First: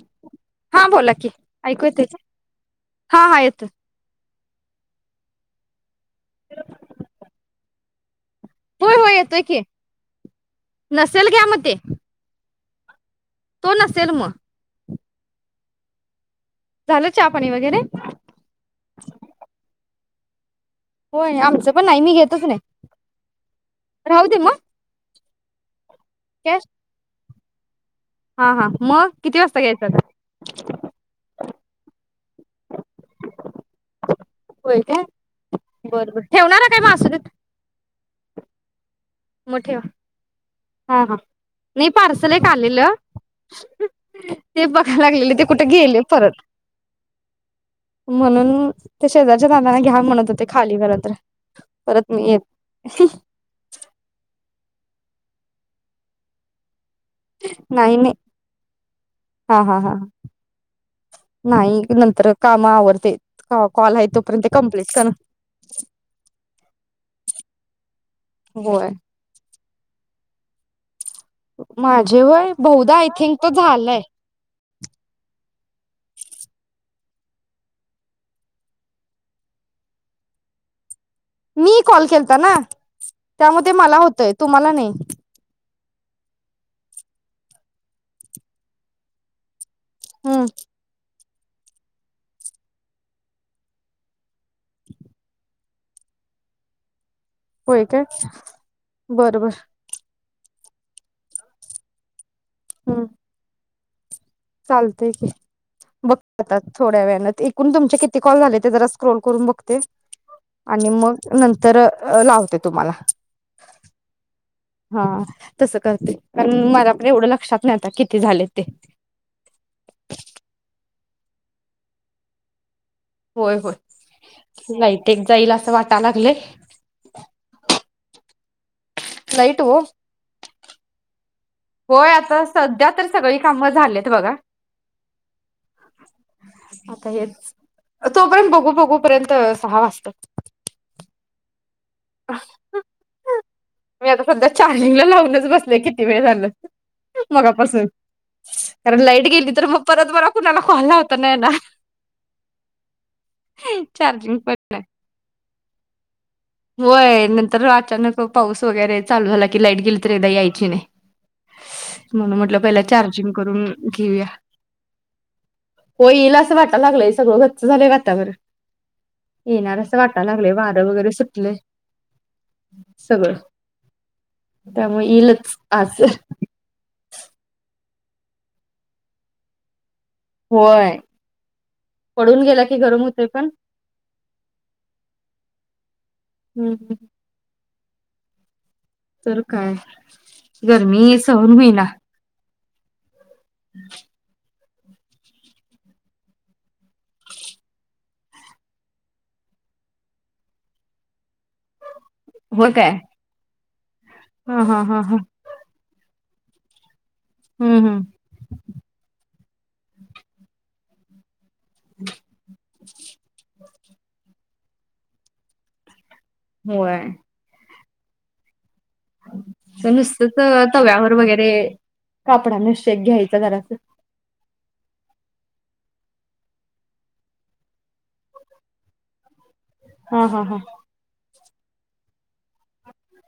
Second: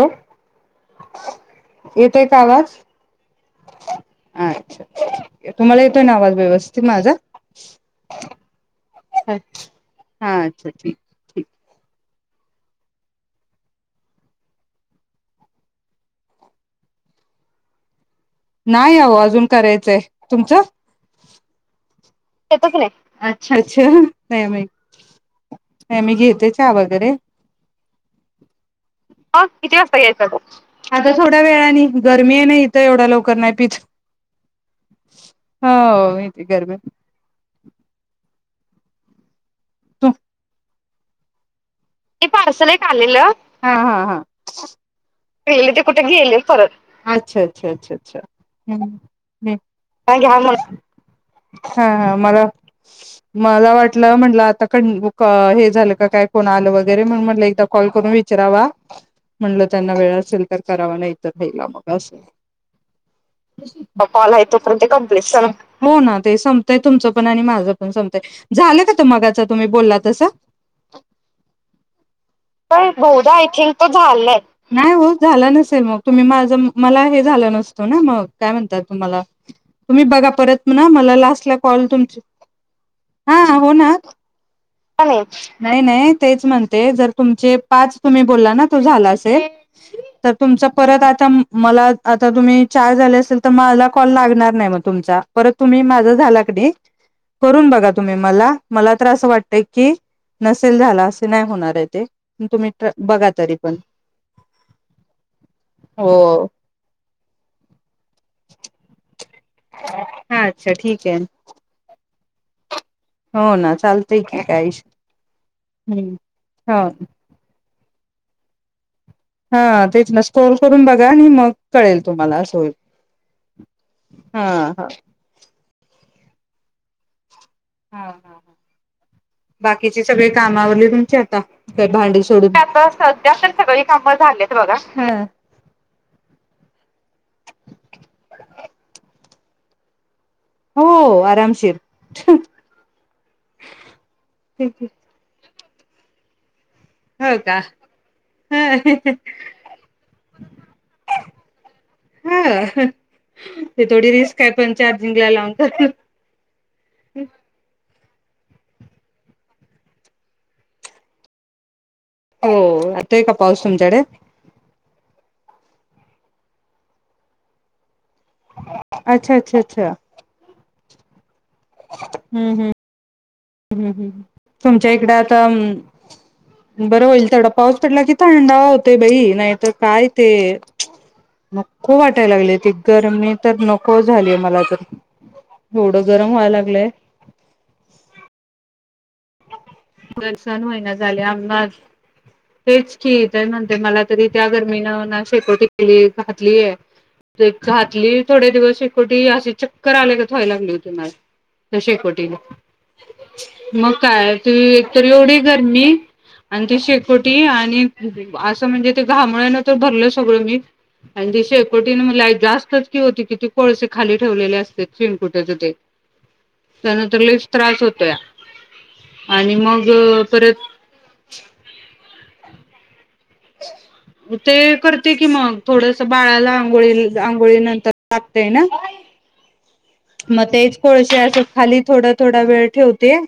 Hello, हा बोला की ऐकू येतय येतोय का आवाज हा हा येतो अच्छा ये तुम्हाला येतो येतोय ना आवाज व्यवस्थित माझा [inaudible] होय होय येतोय की हा अच्छा ठीक. नसेल घ्या म ते तो नसेल मग झालं चहा पाणी वगैरे नाही आहो अजून करायचंय तुमचं होय आमचं पण घेतच नाही अच्छा अच्छा राहू दे काय मग माहीत नाही मी घेते कॅश चहा वगैरे हा हा मग हो किती घ्यायचं वाजता आता यायचा तो आता थोड्या वेळाने गरमी आहे ना? तर एवढा लवकर नाही पिथ होय काय बरं बर हो [unintelligible] [inaudible] मोठे व्हा. तू हा हा ते पार्सल एक आलेलं हा हा ते कुठे गेले परत अच्छा अच्छा अच्छ अच्छा म्हणून ते शेजारच्या दादाना म्हणत घ्या होते म्हंटल खाली घरा तर परत मी येत मला वाटलं म्ह [unintelligible] हे झाल का काय नाही नाही हा हा हा नाही नंतर काम आवरते कॉल आहे तोपर्यंत कंप्लीट कर होय [unintelligible] तुम्ही बोलला तस. बहुधा आय थिंक तो झालाय नाही ओ झाला नसेल मग तुम्ही माझं मला हे झालो नसतो ना मग काय म्हणतात ना मला. तुम्ही बगा परत मा. मी कॉल केलताना हा हो त्यामध्ये ना मला होतय तुम्हाला नाही. आणि नाही नाही तेच म्हण ते जर तुमचे पाच तुम्ही बोलला ना तो झाला असेल. तर हम्म तुमच परत आता, मला आता तुम्ही चार झाले असेल तर मला कॉल लागणार नाही मग तुमचा परत तुम्ही माझा झाला की नी करून होय बघा काय तुम्ही मला मला तर असं बर बर वाटतय की नसेल झाला असं नाही. होणार आहे ते, तुम्ही हम्म बघा तरी, पण, चालतय की हो बघते आता थोड्या वेळाने एकूण तुमचे किती कॉल झाले ते जरा स्क्रोल करून बघते हा अच्छा आणि ठीक मग आहे नंतर लावते. तुम्हाला हो ना चालतय की काय हा तस करते कारण ह मला पण एवढं लक्षात नाही. आता किती झाले ते, हा तेच ना स्कोर करून बघा आणि मग कळेल तुम्हाला अस होईल. होय हा होय लाईट एक जाईल असं वाटाय लागलंय. [unintelligible] हा हा हा, लाईट हो बाकीची सगळी कामावरली तुमची आता भांडी सोडून, आता सध्या सगळी काम झालेत बघा. ह आता हेच तोपर्यंत बघू बघूपर्यंत सहा वाजतात. हो, आरामशीर. मी आता सध्या चार्लिंगला हो लावूनच बसते. किती वेळ झालं. का मगापसून ह कारण लाईट गेली तर मग परत मला कुणाला कॉल लावता नाही येणार. ह ते थोडी चार्जिंग रिस्क आहे पण नाही. चार्जिंगला [inaudible] व्हय नंतर अचानक पाऊस वगैरे चालू झाला कि लाईट गेली तर एकदा यायची नाही. म्हणून हो म्हटलं पहिला येतोय चार्जिंग का पाऊस करून तुमच्याकडे घेऊया. होय येईल असं वाटयला लागलंय सगळं गच्च झालंय वा वातावरण. अच्छा अच्छा येणार अच्छा अस वाटाय लागलय वार वगैरे लय सगळं. ह् ह् तुमच्या त्यामुळे इकडें आता येईलच आज बरं होईल तेवडा पाऊस पडला की थंडावा होतोय बाई नाही तर काय ते होय नको वाटायला पडून लागलय गेला ते की गरम होतय गरमी पण. तरी नको झालीय मला तर एवढ गरम व्हाय लागलंय हम्म तर काय सहन होईना गरमी झाले सहन आम्हा होईना. तेच की हे म्हणत्यात मला तरी त्या गर मी ना उन्हात शेकोटी केली घातलीय ते घातली थोडे दिवस शेकोटी अशी चक्कर आल्यागत व्हाय लागली होती मला. तर शेकोटी होय काय? मग काय ते हा हा एक हा तरी हा एवढी गरमी आणि ती शे कोटी हम्म आणि हम्म. असं म्हणजे ते घामोळ्यानं तर भरलं सगळं मी आणि ती शे शेकोटीने मला जास्तच की ओ किती कोळसे खाली ठेवले अस शेणकुट्याच ते त्यानंतर लईच त्रास होत त्या नुसतच तव्यावर वगैरे कापडा ने शेक घ्यायचं. ते कर करते की मग थोडस बाळाला आंघोळी आंघोळी नंतर लागतय ना. हा हा मग हा तेच कोळशे अस खाली थोडा थोडा वेळ ठेवते.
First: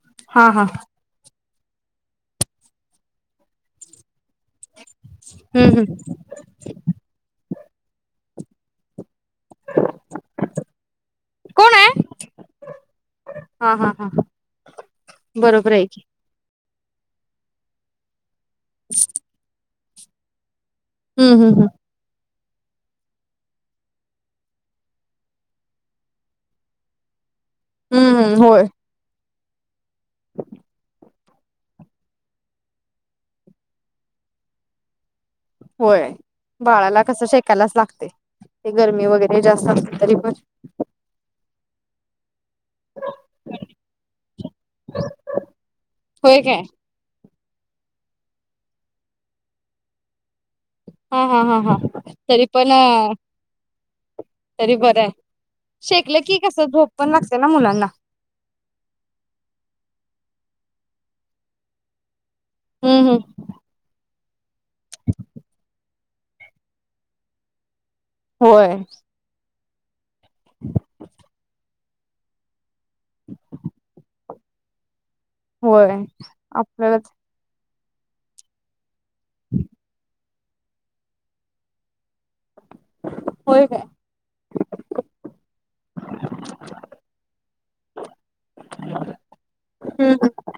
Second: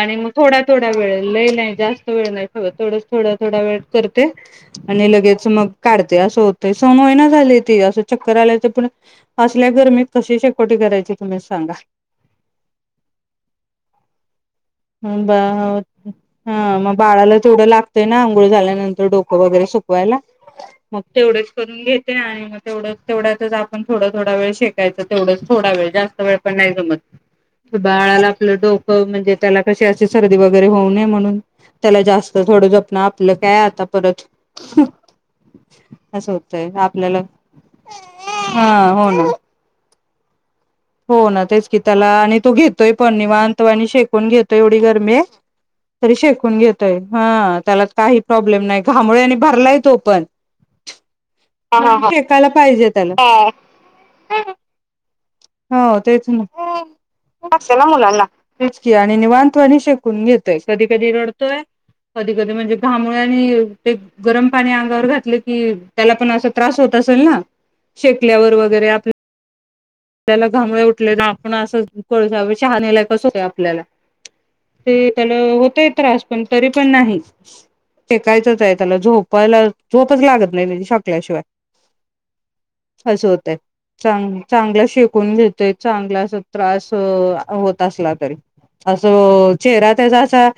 आणि मग हा थोड्या हा थोड्या वेळ लई नाही. जास्त वेळ नाही ठेवत थोड थोडा वेळ कर करते आणि लगेच हम्म मग हम्म काढते असं होत सव्वा महिना झाल्ये ते अस च् करायला येत पण असल्या गरमीत कस कुठे करायची तुम्हीच सांगा. कोण आहे? हा हा हा बरोबर आहे की [unintelligible] हा मग बाळाला तेवढं लागतंय ना. आंघोळ झाल्यानंतर डोक वैगेरे सुक व्हायला मग हम्म तेवढेच हम्म हम्म करून घेते आणि मग तेवढंच तेवढ्यातच आपण थोडा थोडा वेळ शेकायच तेवढंच. थोडा वेळ जास्त वेळ पण नाही जमत. हम्म बाळाला हम्म आपलं होय डोकं म्हणजे त्याला कशी अशी सर्दी वगैरे होऊ नये म्हणून त्याला जास्त थोडं जपण आपलं काय आता परत होय असं होतंय बाळाला आपल्याला कस शेकायलाच लागतंय. ते हा गरमी हो ना वगैरे जास्त असली तरी [inaudible] हो ना तेच की त्याला आणि तू घेतोय पण निवांत वाणी शेकून घेतोय. एवढी गर्मी तरी होय शेकून काय घेतोय. हं त्याला काही प्रॉब्लेम नाही घामोळ्यांनी भरलाय तो पण. हा, हा, हा, हा तरी शेकायला पण पाहिजे त्याला तरी बर आहे. हो शेकलं तेच की ना. कसं झोप पण लागते [unintelligible] ना मुलांना तेच की आणि निवांतवणी शेकून घेत य कधी कधी रडतोय कधी कधी म्हणजे हम्म हम्म घामुळ्यांनी ते गरम पाणी अंगावर घातलं की त्याला पण असं त्रास होत असेल ना. शेकल्यावर होय वगैरे आपल्या त्याला घामुळे उठले आपण असं कोळसा बीळ चहा [inaudible] कस आपल्याला ते त्याला होतय होय. त्रास पण तरी पण आपल्यालाच नाही. शेकायचंच आहे. त्याला झोपायला झोपच लागतं [unintelligible] शेकल्याशिवाय. अस होतंय होय काय चांग चांगल शे शेकून घेतोय चांगल अस त्रास होत असला तरी. अस चेहरा त्याचा हम्म असा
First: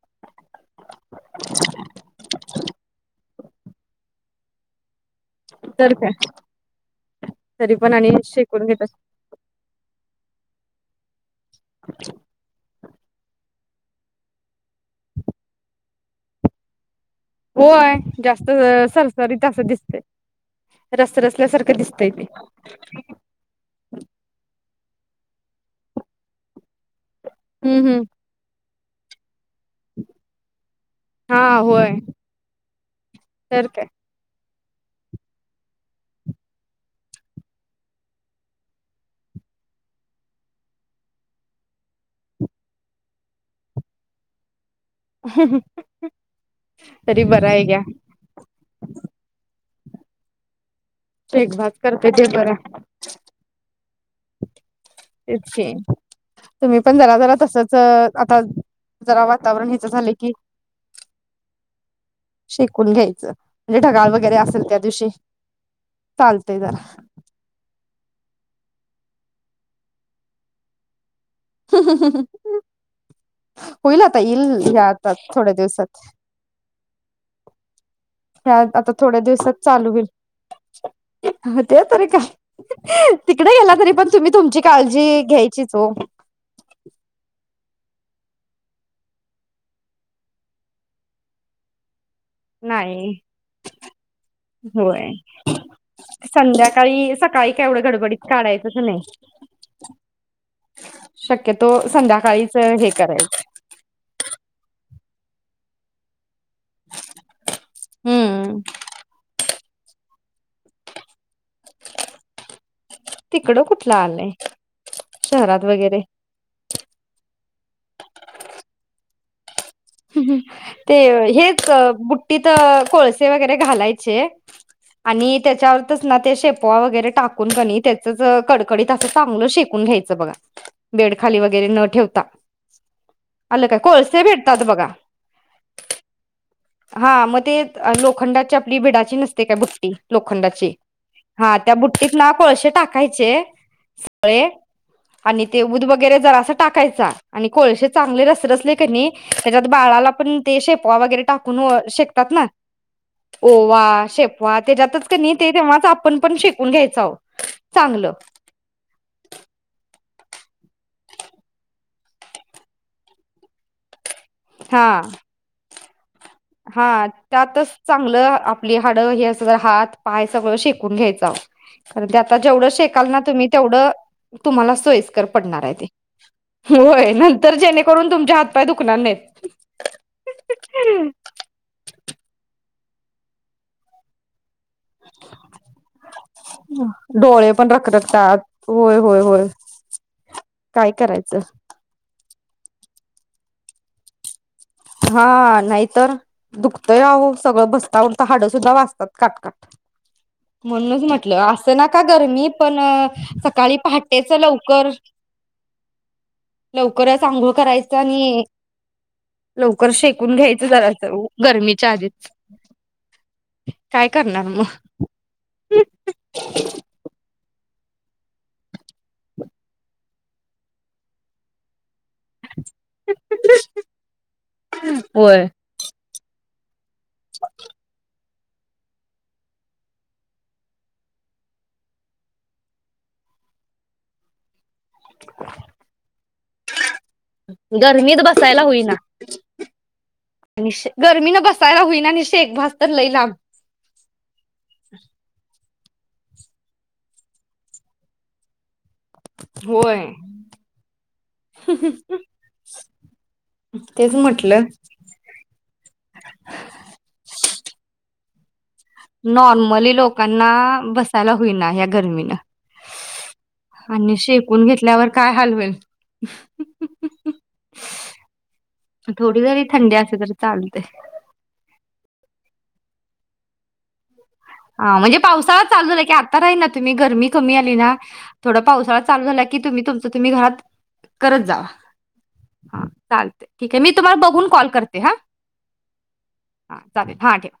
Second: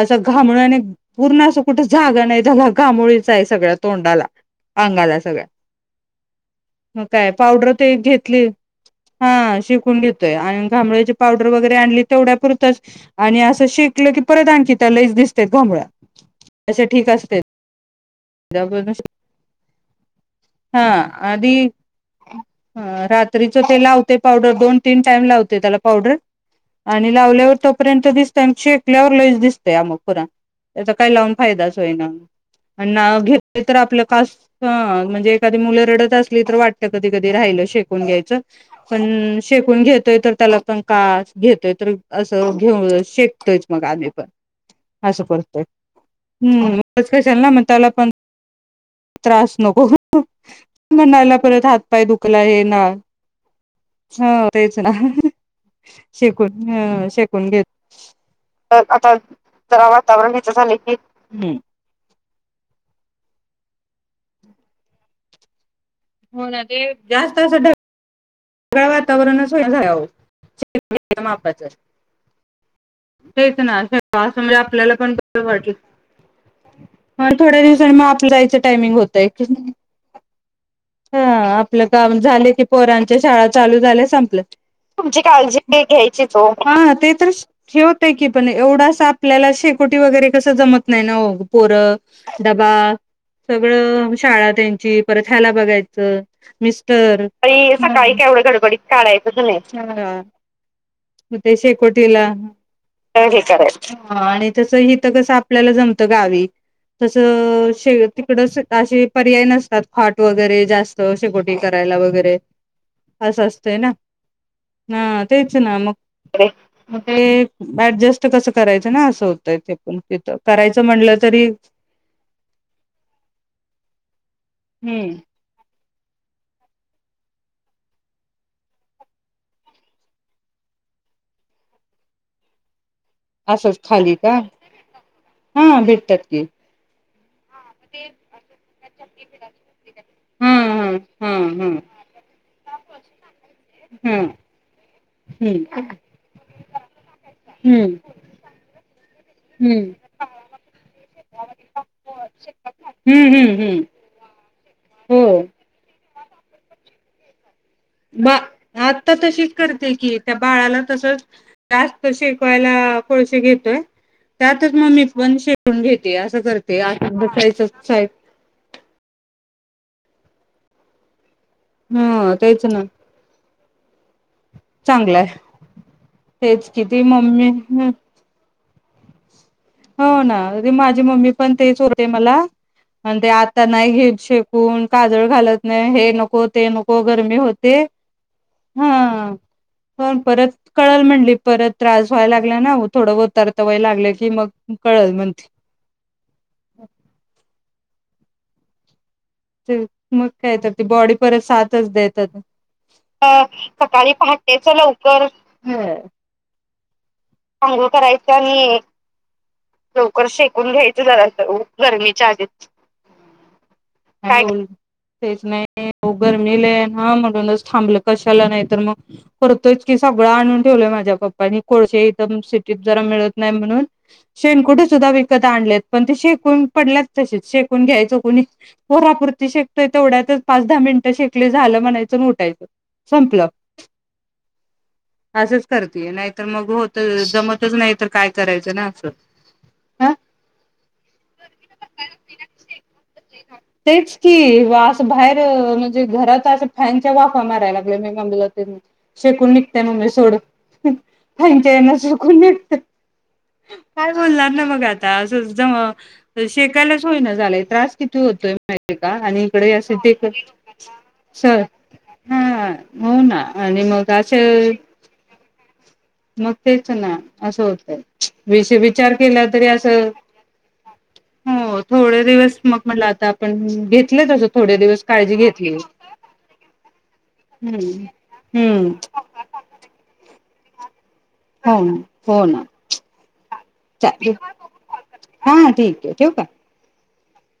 अस घामोळ्याने पूर्ण अस कुठ जागा नाही त्याला घामोळी साय सगळ्या तोंडाला अंगाला सगळ्या तर काय मग काय पावडर तरी पण ते आणि घेतली शेकून घेत हा शेकुन घेत तय अन घामोळीच्या पावडर वगरे आणली तेवढ्या पुरच आणि आज ते शेकलं की परत आणखीन त्या लईच दिसतेत घामोळ्या अशात होय. जास्त सरसरीत अस दिसतय, हा आधी रसरसल्यासारखं दिसतय ते ह रात्रीच ते लावते पावडर दोन तीन टाईम लावते त्याला पावडर आणि लावल्यावर हम्म हम्म तोपर्यंत दिस त्यांची ल्यावर लईच दिस तया मग पुन्हा, त्याचा काही लावून हा फायदाच होय होईना. अन नाव घेतले तर आपलं कास हं म्हणजे एखादी मुलं रडत असली तर वाटत कधी कधी राहिलं शेकून घ्यायचं, पण शेकून घेतोय तर त्याला पण कास घेतोय तर असं घेऊ शेकतोयच मग आधी आम्ही पण हस करतोय हम्म उगच तरी बरं कशाला म्हण आहे घ्या त्याला पण त्रास नको ग बिलकु म्हणायला शेकभात परत हातपाय करते ते दुखला बरं हे ना ह तेच ना तेच की शेकून तुम्ही पण ह जरा जरा शेकून घेत तसच आता तर आता जरा वातावरण ह्याच जरा झालं वातावरण कि ह्याच झाले की हम्म शेकून घ्यायचं म्हणजे ढगाळ वैग गैरे असेल त्यादिवशी हो ना ते जास्त असं ढग गाळ वातावरणच होइना झालय अ ओ चे गे तेच ना होईल आता असं ईल म्हणजे या आपल्याला आता पण बरं थोड्या दिवसात थोडे दिवस ग आप ह्या जायची आता टायमिंग थोड्या होतेय दिवसात चालू होईल हं हो ते आपलं तरी काम काय झाल पोरानी शाळा तिकडे गेला चालू तरी झाल्या पण तुम्ही संपल्यात तुमची तुमची काळजी तर घ्यायचीच काय हो. घ्यायचीच ओ, हा ते तर उस ठेवतय की पण एवढं असं आपल्याला शेकोटी वगैरे कसं जमत नाही ना ओ पोरं डबा नाही सगळं शाळा त्यांची होय परत ह्याला बघायचं संध्याकाळी मिस्टर काय सकाळी एवढं सकाळी गडबडीत तेवढं काढायचंच गडबडीत नाही. काढायचं नाही, म् त्या शक्यतो शेकोटीला संध्याकाळीच हे बाहेर करायचं. हे करायचं हं आणि त्याच हे तिथं कसं आपल्याला जमतं गावी तसं अशे तिकड हम्म. अशी पर्याय नस् तात फाट वगैरे जास्त शेकोटी करायला वगैरे असं तिकडं असतंय ना कुठलं आलंय हं तेच शहरात ना वगैरे मग ते ॲडजस्ट कसं करायचं ना असं होत ते हेच अ बुट्टीत कोळसे वगैरे घालायचे हम्म आणि त्याच्याव् तिथंच ना ते शेपवा वगैरे टाकून कनी त्याचंच अ कडकडीत असं चांगलं शेकून घ्यायचं बघा बेडखाली वगैरे न ठेवता आलं असच काय खाली कोळसे का भेटतात बघा. हं भेटतात की हा मग त् ती लोखंडाची आपली भिडाची नसते काय बुट्टी हा लोखंडाची हा हा हां हा त्या बुट्टीत ना कोळसे टाकायचे हा सगळे आणि ते हम्म ऊद वगैरे जरा टाकायचा आणि कोळसे हम्म चांगले रसरशले कनी त्याच्यात हम्म बाळाला पण ते शेपवा वगैरे टाकून शेकतात ना हम्म हम्म हम्म ओवा शेपवा हो त्याच्यात आपण पण शिकुन घ्यायचं आओ बा आता तशीच करते की त्या बाळाला, तसच जास्त शिकवायला कोळशी घेतोय. त्यातच हा मग मी पण कुन घेतो हा त्यातच चांगलं आपली हाड हे अस हात पाय सगळं शेकून घ्यायंच कारण ते ह आता तेच जेवढं शेकाल ना तुम्ही तेवढं तुम्हाला सोयस्कर पडणार आहे ते तेच किती होय मम्मी नंतर जेणेकरून तुमच्या हात काय दुकनार नाहीत हो ना माझी मम्मी पण तेच होतंय मला म्हण ते आता नाही घे श कोण काजळ घालत नाही हे नको ते नको गरमी डोळे पण होते रखरखतात होय होय हा होय पण परत काय कळल म्हटली करायचं परत त्रास व्हायला लागला ना थोड होतरत वय लागलं की मग, कळल म्हणते हा नाहीतर दुखतय राहो सगळं बसता हाड सुद्धा वाचतात. मग काय तर त बॉडी म्हटलं परत असं सातच नका द्याेतात गरमी पण सकाळी पहाटेच लवकर ह लव करच आंघोळ करायचं आणि लवकर शेकून घ्यायच जरा उ गरमीच्या आधीच, काय करणार मग [unintelligible] तेच ना गर्मीला लय आहे ना म्हणून तिकडच थांबल कशाला नाही तर मग करतोय की सगळं आणून ठेवलंय माझ्या पप्पानी कोळशे तम सिटीत जरा मिळत नाही म्हणून शेनकुट सुद्धा विकत होय आणलेत पण ते शेकून पडलात तसेच शेकून घ्यायचं कोणी पोरापुरती शेकतोय तेवढ्यातच पाच-दहा मिनिटं शेकली झालं म्हणायचं आणि उठायचं संपलं असंच करतूया नाहीतर मग होत जमतच नाही तर गरमीत काय बसायला करायचं ना होईना असं हा आणि शे गर्मीन बसायला होईना नि शेक भास तर लइ लांब जे घरात असं फॅनच्या वाफा माराय लाग मी [unintelligible] शेकून निघतय होय म्हणून सोड ते ना शेकून निघतय काय तेच बोलणार म्हटलं ना बघ आता असं जमा शेकायलाच होईना झालाय त्रास कि तू होतय नॉर्मली लोकांना बसायला होइना या गर्मीनं हा हो ना मग आणि शेकून असे घेतल्यावर काय हाल होइल मग तेच ना असं होतय विशी विचार थोडी केला जरी तरी थंडी असं असली तरी चालते हो थोडे दिवस मग मला आता आपण घेत हा म्हणजे पावसाळा चालू झाला की आता राही ना तुम्ही गरमी कमी आली ना हम्म थोडा हम्म पावसाळा चालू झाला की तुम्ही तुमचं तुम्ही घरात करत जावा हो ना हो ना हा चालते ठीक आहे मी तुम्हाला चालेल बघून कॉल करते हा ठीक आहे ठेवू का हा चालेल हा ठेव